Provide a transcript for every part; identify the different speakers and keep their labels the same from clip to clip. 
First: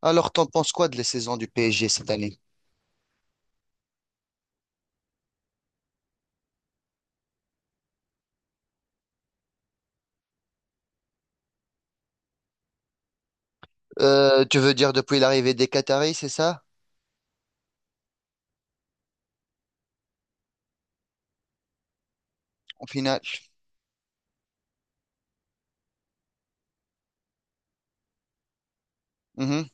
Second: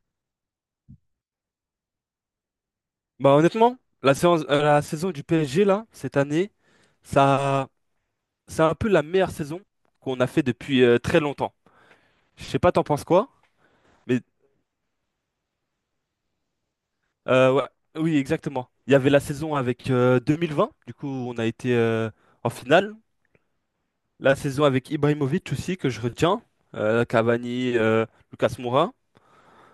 Speaker 1: Alors, t'en penses quoi de la saison du PSG cette année?
Speaker 2: Bah honnêtement, la saison du PSG là, cette année, ça, c'est un peu la meilleure saison qu'on a fait depuis très longtemps. Je sais pas, t'en penses quoi? Mais
Speaker 1: Tu veux dire depuis l'arrivée des Qataris, c'est ça?
Speaker 2: euh, ouais, oui, exactement. Il y avait la saison avec 2020, du coup on a été en
Speaker 1: En
Speaker 2: finale.
Speaker 1: finale.
Speaker 2: La saison avec Ibrahimovic aussi que je retiens, Cavani, Lucas Moura.
Speaker 1: Mhm.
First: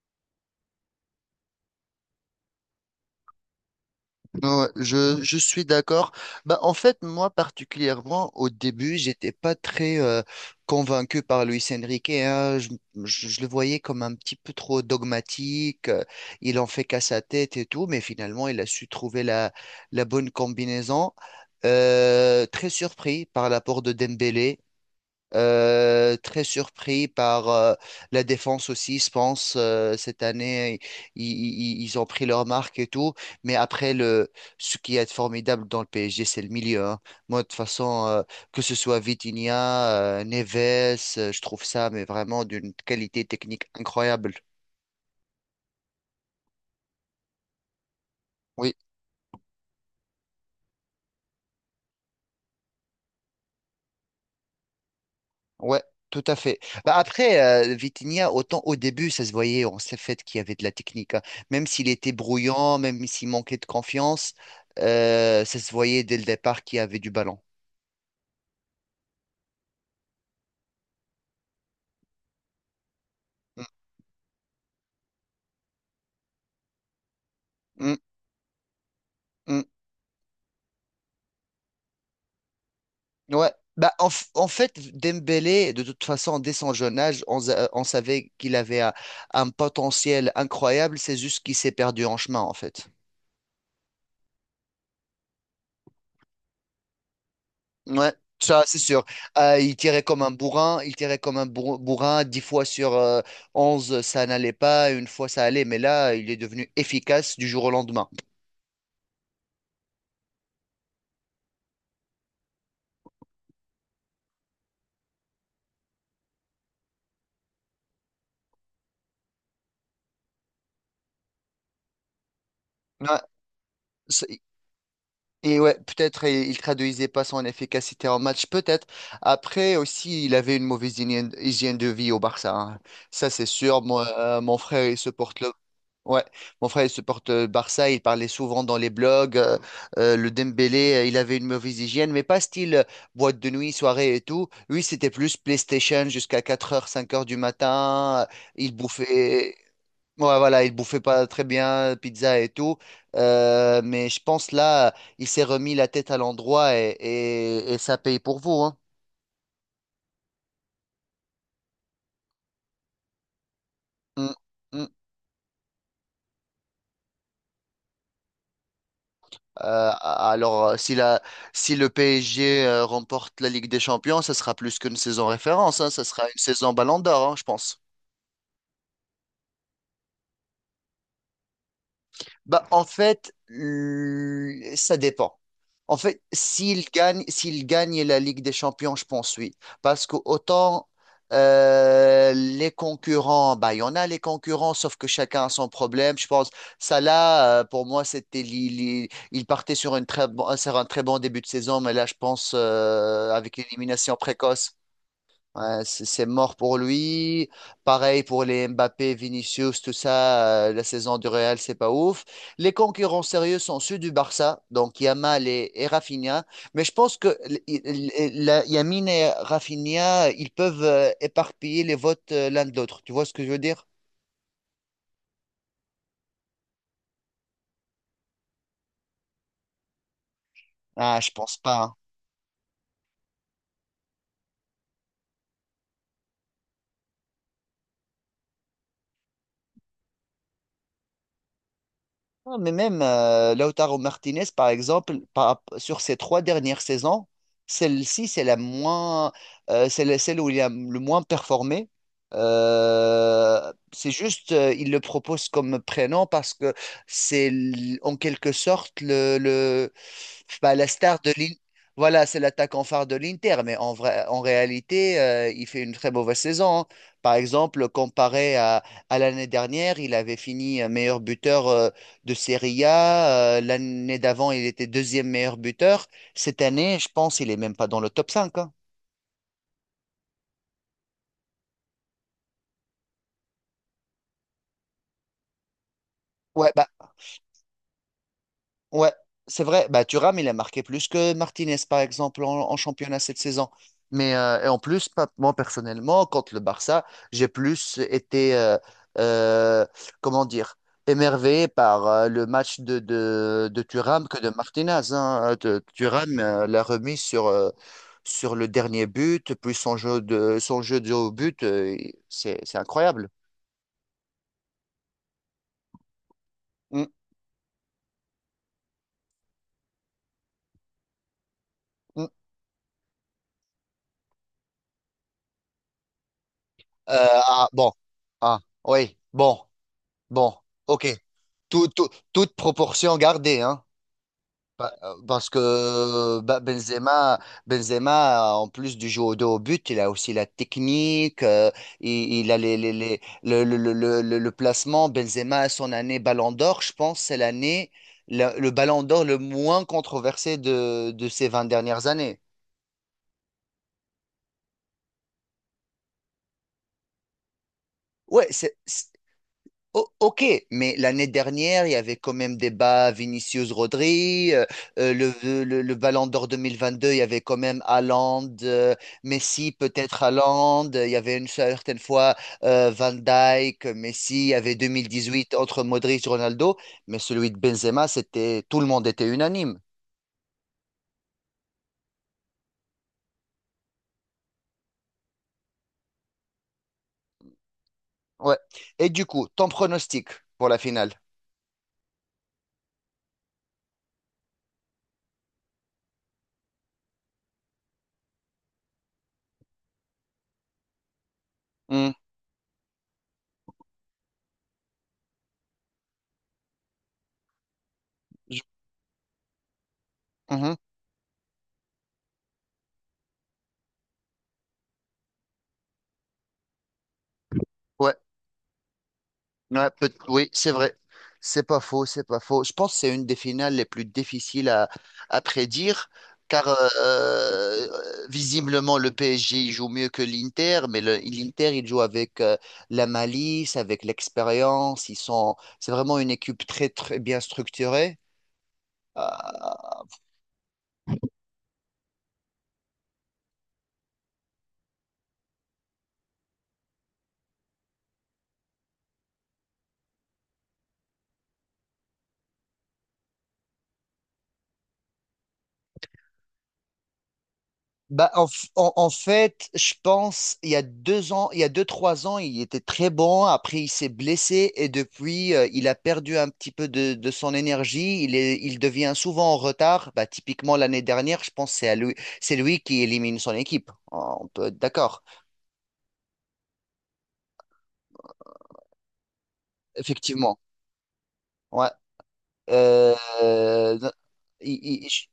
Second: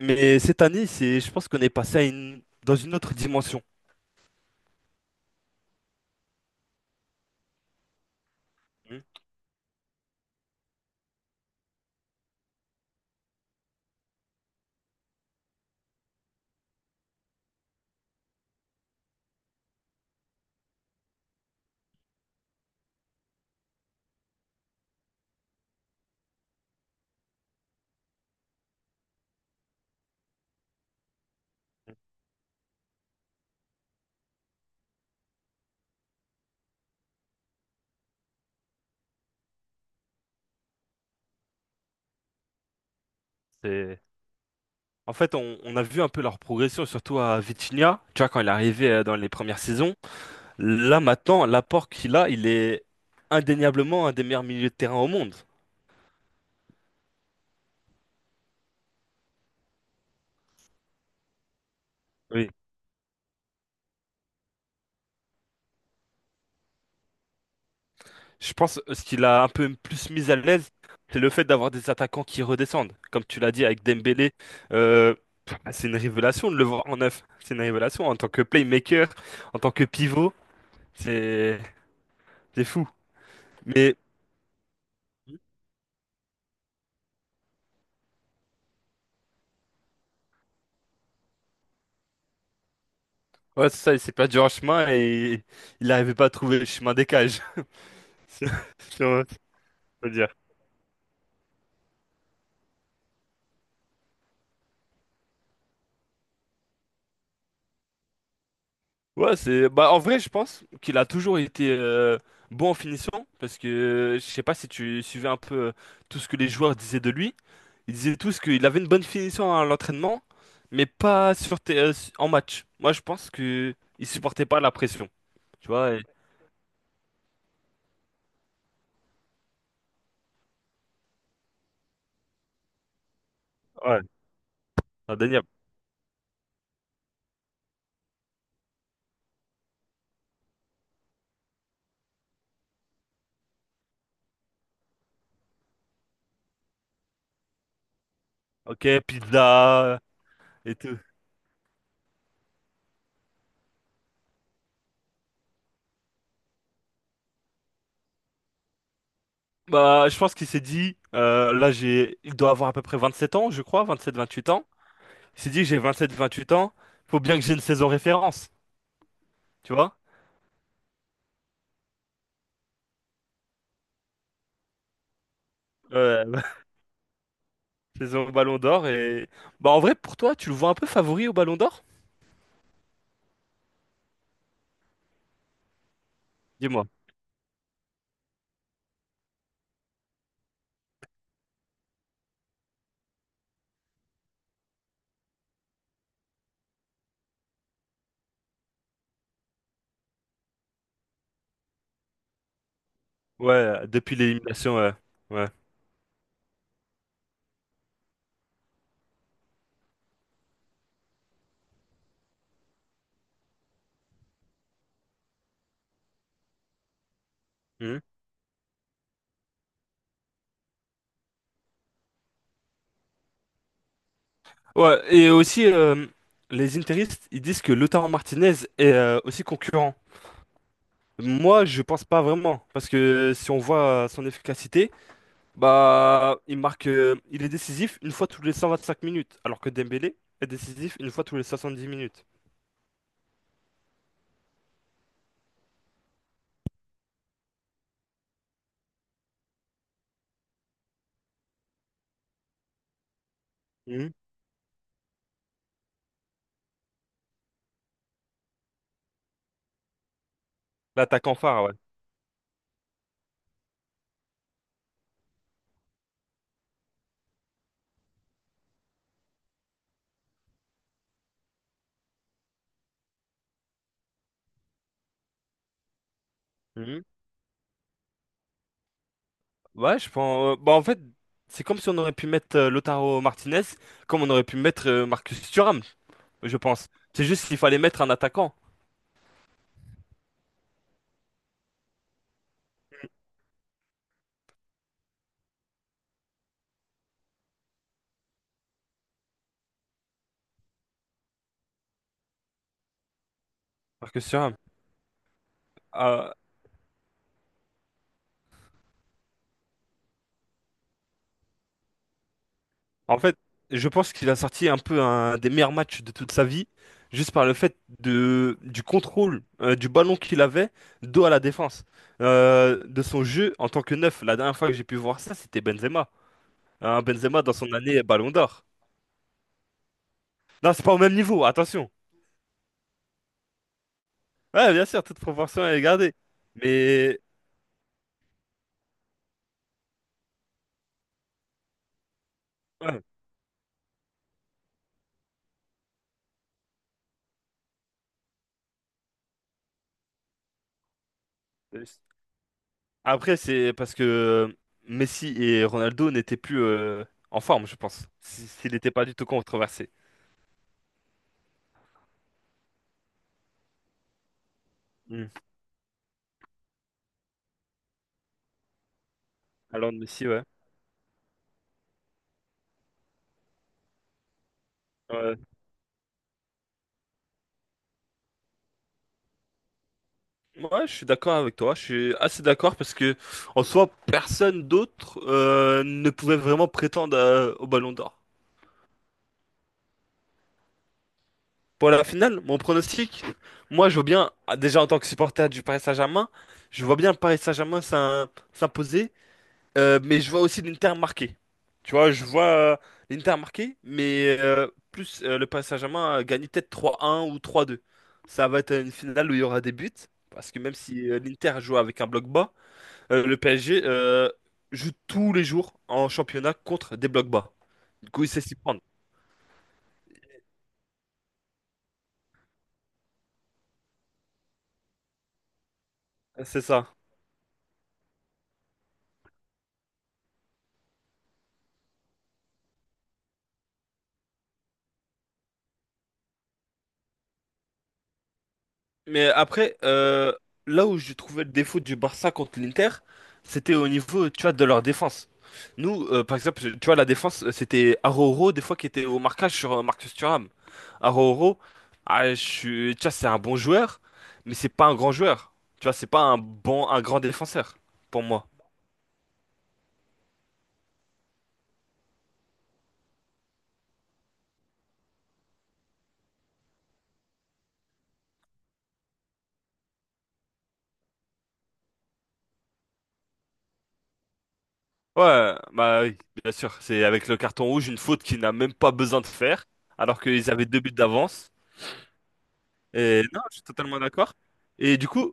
Speaker 2: Mais cette année, je pense qu'on est passé dans une autre dimension.
Speaker 1: Ouais, je suis d'accord. Bah, en fait, moi particulièrement, au début,
Speaker 2: Hmm.
Speaker 1: j'étais pas très convaincu par Luis Enrique, hein. Je le voyais comme un petit peu trop dogmatique. Il en fait qu'à sa tête et tout, mais finalement, il a su trouver la bonne combinaison. Très surpris par l'apport de Dembélé. Très surpris par la défense aussi, je pense, cette année, ils ont pris leur marque et tout. Mais après, ce qui est formidable dans le PSG, c'est le milieu, hein. Moi, de toute façon, que ce soit Vitinha, Neves, je trouve ça, mais vraiment d'une qualité technique
Speaker 2: C'est
Speaker 1: incroyable.
Speaker 2: En fait, on a vu un peu leur progression, surtout à Vitinha. Tu vois, quand il est
Speaker 1: Oui.
Speaker 2: arrivé dans les premières saisons, là maintenant, l'apport qu'il a, il est indéniablement un des meilleurs milieux de terrain au monde.
Speaker 1: Ouais, tout à fait. Bah après, Vitinha, autant au début, ça se voyait, on s'est fait qu'il y avait de la technique, hein. Même s'il était
Speaker 2: Oui.
Speaker 1: brouillant, même s'il manquait de confiance, ça se voyait dès le départ qu'il y avait du ballon.
Speaker 2: Je pense ce qu'il a un peu plus mis à l'aise, c'est le fait d'avoir des attaquants qui redescendent. Comme tu l'as dit avec Dembélé, euh, c'est une révélation de le voir en neuf. C'est une
Speaker 1: Mm,
Speaker 2: révélation en tant que playmaker, en
Speaker 1: mm,
Speaker 2: tant que pivot, c'est c'est fou.
Speaker 1: mm. Ouais. Bah,
Speaker 2: Mais
Speaker 1: en fait, Dembélé, de toute façon, dès son jeune âge, on savait qu'il avait un potentiel incroyable. C'est juste qu'il s'est perdu en chemin, en fait.
Speaker 2: ouais, c'est ça, il s'est perdu en chemin et il n'arrivait pas à trouver le chemin des cages.
Speaker 1: Ouais,
Speaker 2: C'est-
Speaker 1: ça c'est sûr.
Speaker 2: Sûrement, tu
Speaker 1: Il tirait
Speaker 2: peux
Speaker 1: comme
Speaker 2: dire.
Speaker 1: un bourrin, il tirait comme un bourrin, 10 fois sur 11 ça n'allait pas, une fois ça allait, mais là il est devenu efficace du jour au lendemain.
Speaker 2: Ouais, c'est bah en vrai, je pense qu'il a toujours été bon en finition parce que je sais pas si tu suivais un peu tout ce que les joueurs disaient de lui. Ils disaient tous qu'il avait une bonne finition à l'entraînement, mais pas sur tes- su- en match. Moi, je
Speaker 1: Ouais,
Speaker 2: pense que il
Speaker 1: c'est-
Speaker 2: supportait pas la pression,
Speaker 1: et
Speaker 2: tu
Speaker 1: ouais,
Speaker 2: vois. et-
Speaker 1: peut-être il traduisait pas son efficacité en match, peut-être. Après aussi, il avait une mauvaise hygiène, hygiène de vie au Barça, hein. Ça c'est sûr.
Speaker 2: Ouais,
Speaker 1: Moi, mon frère il supporte
Speaker 2: indéniable.
Speaker 1: le. Ouais, mon frère, il supporte Barça, il parlait souvent dans les blogs, le Dembélé, il avait une mauvaise hygiène, mais pas style boîte de nuit, soirée et tout. Lui, c'était plus PlayStation jusqu'à 4 heures, 5 heures du matin, il
Speaker 2: Ok,
Speaker 1: bouffait,
Speaker 2: pizza
Speaker 1: ouais, voilà, il
Speaker 2: et tout.
Speaker 1: bouffait pas très bien, pizza et tout. Mais je pense là, il s'est remis la tête à l'endroit et ça paye pour vous, hein.
Speaker 2: Bah, je pense qu'il s'est dit là j'ai il doit avoir à peu près 27 ans, je crois,
Speaker 1: Mm,
Speaker 2: 27-28 ans.
Speaker 1: mm.
Speaker 2: Il s'est dit, j'ai 27, 28 ans, faut bien que j'ai une saison référence, tu
Speaker 1: Euh,
Speaker 2: vois?
Speaker 1: alors, si le PSG remporte la Ligue des Champions, ça sera plus qu'une saison référence, hein, ça sera
Speaker 2: Euh,
Speaker 1: une saison Ballon d'Or, hein, je pense.
Speaker 2: saison Ballon d'Or et... Bah, en vrai, pour toi, tu le vois un peu favori au Ballon d'Or?
Speaker 1: Bah, en fait, ça dépend. En fait, s'il
Speaker 2: Dis-moi.
Speaker 1: gagne, s'il gagne la Ligue des Champions, je pense oui. Parce que autant les concurrents, bah, il y en a les concurrents, sauf que chacun a son problème. Je pense, Salah, pour moi, c'était, il partait sur un très bon début de saison, mais là, je pense, avec
Speaker 2: Ouais,
Speaker 1: l'élimination
Speaker 2: depuis
Speaker 1: précoce.
Speaker 2: l'élimination, ouais. Ouais.
Speaker 1: Ouais, c'est mort pour lui. Pareil pour les Mbappé, Vinicius, tout ça. La saison du Real, c'est pas ouf. Les concurrents sérieux sont ceux du Barça, donc Yamal et Rafinha. Mais je pense que
Speaker 2: Mhm.
Speaker 1: Yamin et Rafinha, ils peuvent éparpiller les votes l'un de l'autre. Tu vois ce que je veux dire?
Speaker 2: Ouais, et aussi, les interistes, ils disent que Lautaro Martinez est aussi concurrent.
Speaker 1: Ah, je pense
Speaker 2: Moi,
Speaker 1: pas,
Speaker 2: je
Speaker 1: hein.
Speaker 2: pense pas vraiment, parce que si on voit son efficacité, bah, il marque, il est décisif une fois tous les 125 minutes, alors que Dembélé est décisif une fois tous les 70 minutes.
Speaker 1: Ah, mais même Lautaro Martinez, par exemple, sur ses trois dernières saisons, celle-ci, c'est la moins, celle où il a le moins performé. C'est
Speaker 2: Mmh.
Speaker 1: juste, il le propose comme prénom parce que c'est en quelque sorte le bah, la star de
Speaker 2: L'attaquant
Speaker 1: l'Inter.
Speaker 2: phare, ouais.
Speaker 1: Voilà, c'est l'attaquant phare de l'Inter, mais en vrai, en réalité, il fait une très mauvaise saison, hein. Par exemple, comparé à l'année dernière, il avait fini meilleur buteur de Serie A. L'année d'avant, il était deuxième meilleur buteur. Cette année,
Speaker 2: Mhm.
Speaker 1: je pense, il est même pas dans le top 5, hein.
Speaker 2: Ouais, je pense. Bah, en fait, c'est comme si on aurait pu mettre Lautaro Martinez, comme on aurait pu mettre Marcus Thuram, je
Speaker 1: Ouais,
Speaker 2: pense. C'est juste qu'il fallait mettre un attaquant,
Speaker 1: ouais, c'est vrai. Bah, Thuram, il a marqué plus que Martinez, par exemple, en championnat cette saison. Mais et en plus, moi personnellement, contre le Barça, j'ai plus été, euh, comment dire, émerveillé par le match de Thuram
Speaker 2: Marcus
Speaker 1: que de
Speaker 2: Thuram.
Speaker 1: Martinez, hein.
Speaker 2: Euh,
Speaker 1: Thuram l'a remis sur le dernier but, puis son jeu de haut but, c'est
Speaker 2: en
Speaker 1: incroyable.
Speaker 2: fait, je pense qu'il a sorti un peu un des meilleurs matchs de toute sa vie,
Speaker 1: Mm,
Speaker 2: juste par le fait du contrôle du ballon qu'il avait, dos à la défense,
Speaker 1: mm. Euh,
Speaker 2: De son jeu en tant que neuf. La dernière fois que j'ai pu voir ça, c'était Benzema. Hein, Benzema dans
Speaker 1: ah,
Speaker 2: son
Speaker 1: bon.
Speaker 2: année Ballon
Speaker 1: Ah,
Speaker 2: d'Or.
Speaker 1: oui, bon, bon,
Speaker 2: Non, c'est pas au
Speaker 1: ok.
Speaker 2: même niveau,
Speaker 1: Tout-
Speaker 2: attention.
Speaker 1: tout- toute proportion gardée, hein.
Speaker 2: Ouais, bien
Speaker 1: Pa-
Speaker 2: sûr,
Speaker 1: euh,
Speaker 2: toute
Speaker 1: Parce
Speaker 2: proportion à garder.
Speaker 1: que bah,
Speaker 2: Mais
Speaker 1: Benzema, en plus du jeu au dos au but, il a aussi la technique, il a
Speaker 2: ouais.
Speaker 1: le placement. Benzema, son année Ballon d'Or, je pense, c'est l'année, Ballon d'Or le moins controversé de ces 20
Speaker 2: euh,
Speaker 1: dernières années.
Speaker 2: Après, c'est parce que Messi et Ronaldo n'étaient plus en forme, je pense.
Speaker 1: Ouais,
Speaker 2: S'il n'était pas du tout controversé.
Speaker 1: Ok, mais l'année dernière, il y avait quand même débat Vinicius-Rodri, euh,
Speaker 2: Hmm.
Speaker 1: le, le Ballon d'Or 2022, il y avait quand même Haaland, Messi,
Speaker 2: Alors,
Speaker 1: peut-être
Speaker 2: Messi, ouais.
Speaker 1: Haaland, il y avait une certaine fois Van Dijk, Messi, il y avait
Speaker 2: Ouais,
Speaker 1: 2018 entre Modric, Ronaldo, mais celui de Benzema, c'était, tout le monde était unanime.
Speaker 2: Ouais, je suis d'accord avec toi. Je suis assez d'accord parce que, en soi, personne d'autre ne pouvait vraiment prétendre au Ballon d'Or.
Speaker 1: Ouais. Et du coup, ton pronostic pour la finale?
Speaker 2: Pour la finale, mon pronostic, moi, je vois bien, ah, déjà en tant que supporter du Paris Saint-Germain, je vois bien le Paris Saint-Germain s'imposer. Mais je vois aussi l'Inter marqué. Tu
Speaker 1: Hmm.
Speaker 2: vois, je vois l'Inter marqué, mais plus le Paris Saint-Germain gagner peut-être 3-1 ou 3-2. Ça va
Speaker 1: Je-
Speaker 2: être une finale où il y aura des buts, parce que même
Speaker 1: mhm.
Speaker 2: si l'Inter joue avec un bloc bas, le PSG joue tous les jours en championnat contre des blocs bas. Du
Speaker 1: Ouais.
Speaker 2: coup, il sait s'y prendre.
Speaker 1: Ouais, oui, c'est vrai. C'est pas faux, c'est pas faux. Je pense que c'est une des finales les plus difficiles à prédire,
Speaker 2: C'est
Speaker 1: car
Speaker 2: ça.
Speaker 1: visiblement le PSG il joue mieux que l'Inter, mais l'Inter il joue avec la malice, avec l'expérience. Ils sont, c'est vraiment une équipe très très bien structurée.
Speaker 2: Mais après,
Speaker 1: Euh,
Speaker 2: là où je trouvais le défaut du Barça contre l'Inter, c'était au niveau, tu vois, de leur défense. Nous, par exemple, tu vois, la défense, c'était Araujo, des fois, qui était au marquage sur Marcus Thuram. Araujo, tu vois, c'est un bon joueur, mais c'est pas un grand joueur. Tu vois, c'est pas un grand défenseur, pour
Speaker 1: Bah,
Speaker 2: moi.
Speaker 1: en fait, je pense, il y a 2 ans, il y a 2, 3 ans, il était très bon. Après, il s'est blessé et depuis, il a perdu un petit peu de son énergie. Il devient souvent en retard. Bah, typiquement, l'année dernière, je pense que c'est à lui, c'est lui qui élimine son équipe. Ah, on peut être d'accord.
Speaker 2: Ouais, bah oui, bien sûr. C'est avec le carton rouge, une faute qu'il n'a même pas besoin de faire, alors qu'ils
Speaker 1: Effectivement.
Speaker 2: avaient 2 buts d'avance.
Speaker 1: Ouais. Euh,
Speaker 2: Et non, je suis totalement d'accord.
Speaker 1: il-
Speaker 2: Et
Speaker 1: il-
Speaker 2: du coup,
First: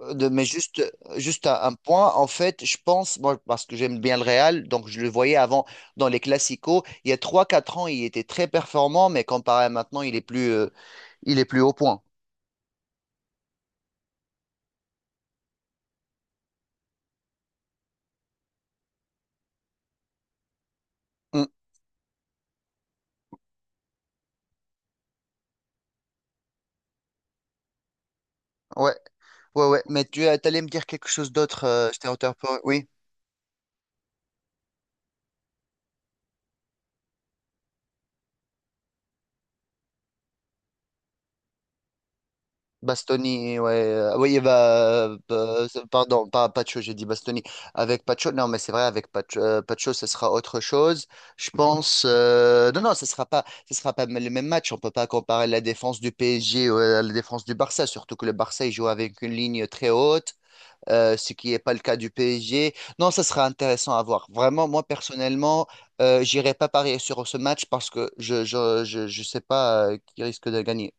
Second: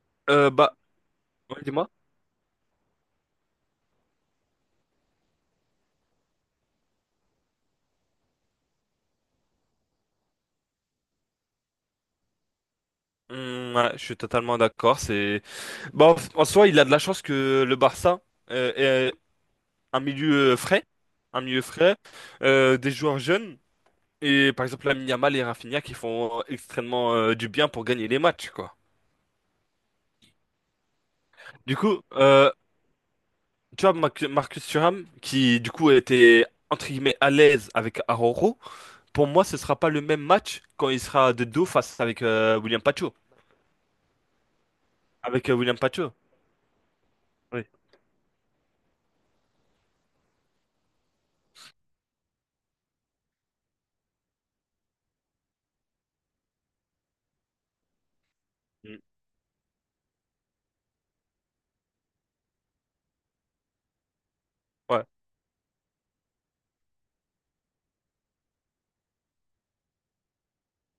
Speaker 1: mais
Speaker 2: euh, bah,
Speaker 1: juste un,
Speaker 2: Ouais,
Speaker 1: un
Speaker 2: dis-moi.
Speaker 1: point, en fait, je pense, moi, parce que j'aime bien le Real, donc je le voyais avant dans les Classicos, il y a trois quatre ans, il était très performant, mais comparé à maintenant, il est plus au point.
Speaker 2: Ouais, je suis totalement d'accord. C'est bah, en en soi, il a de la chance que le Barça euh, ait un milieu frais, un
Speaker 1: Mm,
Speaker 2: milieu frais, des joueurs jeunes et par exemple Lamine Yamal et Rafinha qui font extrêmement du bien pour gagner les matchs, quoi.
Speaker 1: ouais, ouais, ouais, mais tu t'allais me dire quelque chose d'autre,
Speaker 2: Du coup,
Speaker 1: j'étais en retard. Oui.
Speaker 2: tu vois Marcus Thuram qui du coup était entre guillemets à l'aise avec Araujo. Pour moi, ce sera pas le même match quand il sera de dos face avec William Pacho.
Speaker 1: Bastoni, ouais. Oui, bah,
Speaker 2: Avec euh, William Pacho.
Speaker 1: pardon, pas Pacho, j'ai dit Bastoni.
Speaker 2: Oui.
Speaker 1: Avec Pacho, non, mais c'est vrai, avec Pacho, Pacho, ce sera autre chose. Je pense, non, non, ce sera pas, le même match. On peut pas comparer la défense du PSG à la défense du Barça, surtout que le Barça, il joue
Speaker 2: Mm.
Speaker 1: avec une ligne très haute, ce qui n'est pas le cas du PSG. Non, ça sera intéressant à voir. Vraiment, moi,
Speaker 2: Ouais.
Speaker 1: personnellement, j'irai pas parier sur ce match parce que je sais pas qui risque de gagner.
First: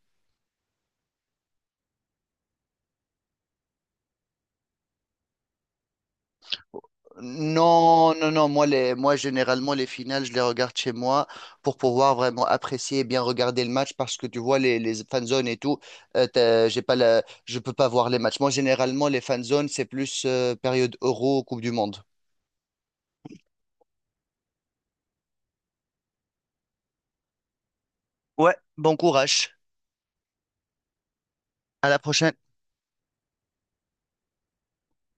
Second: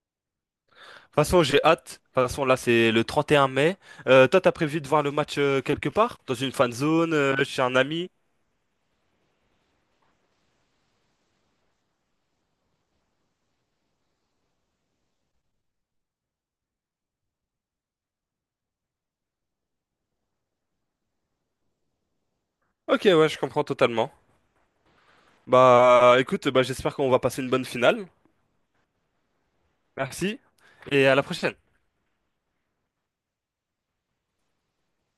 Speaker 2: De toute façon, j'ai hâte. De toute façon, là, c'est le 31 mai. Toi, t'as prévu de voir le match quelque part? Dans une fan zone, chez un ami?
Speaker 1: Non, non, non, moi, moi, généralement, les finales, je les regarde chez moi pour pouvoir vraiment apprécier et bien regarder le match parce que tu vois, les fan zones et tout, j'ai pas je peux pas voir les matchs. Moi, généralement, les fan zones, c'est plus période Euro, Coupe du Monde.
Speaker 2: Ok, ouais, je comprends totalement. Bah, écoute, bah, j'espère qu'on va passer une bonne finale.
Speaker 1: Ouais, bon courage.
Speaker 2: Merci et à la prochaine.
Speaker 1: À la prochaine.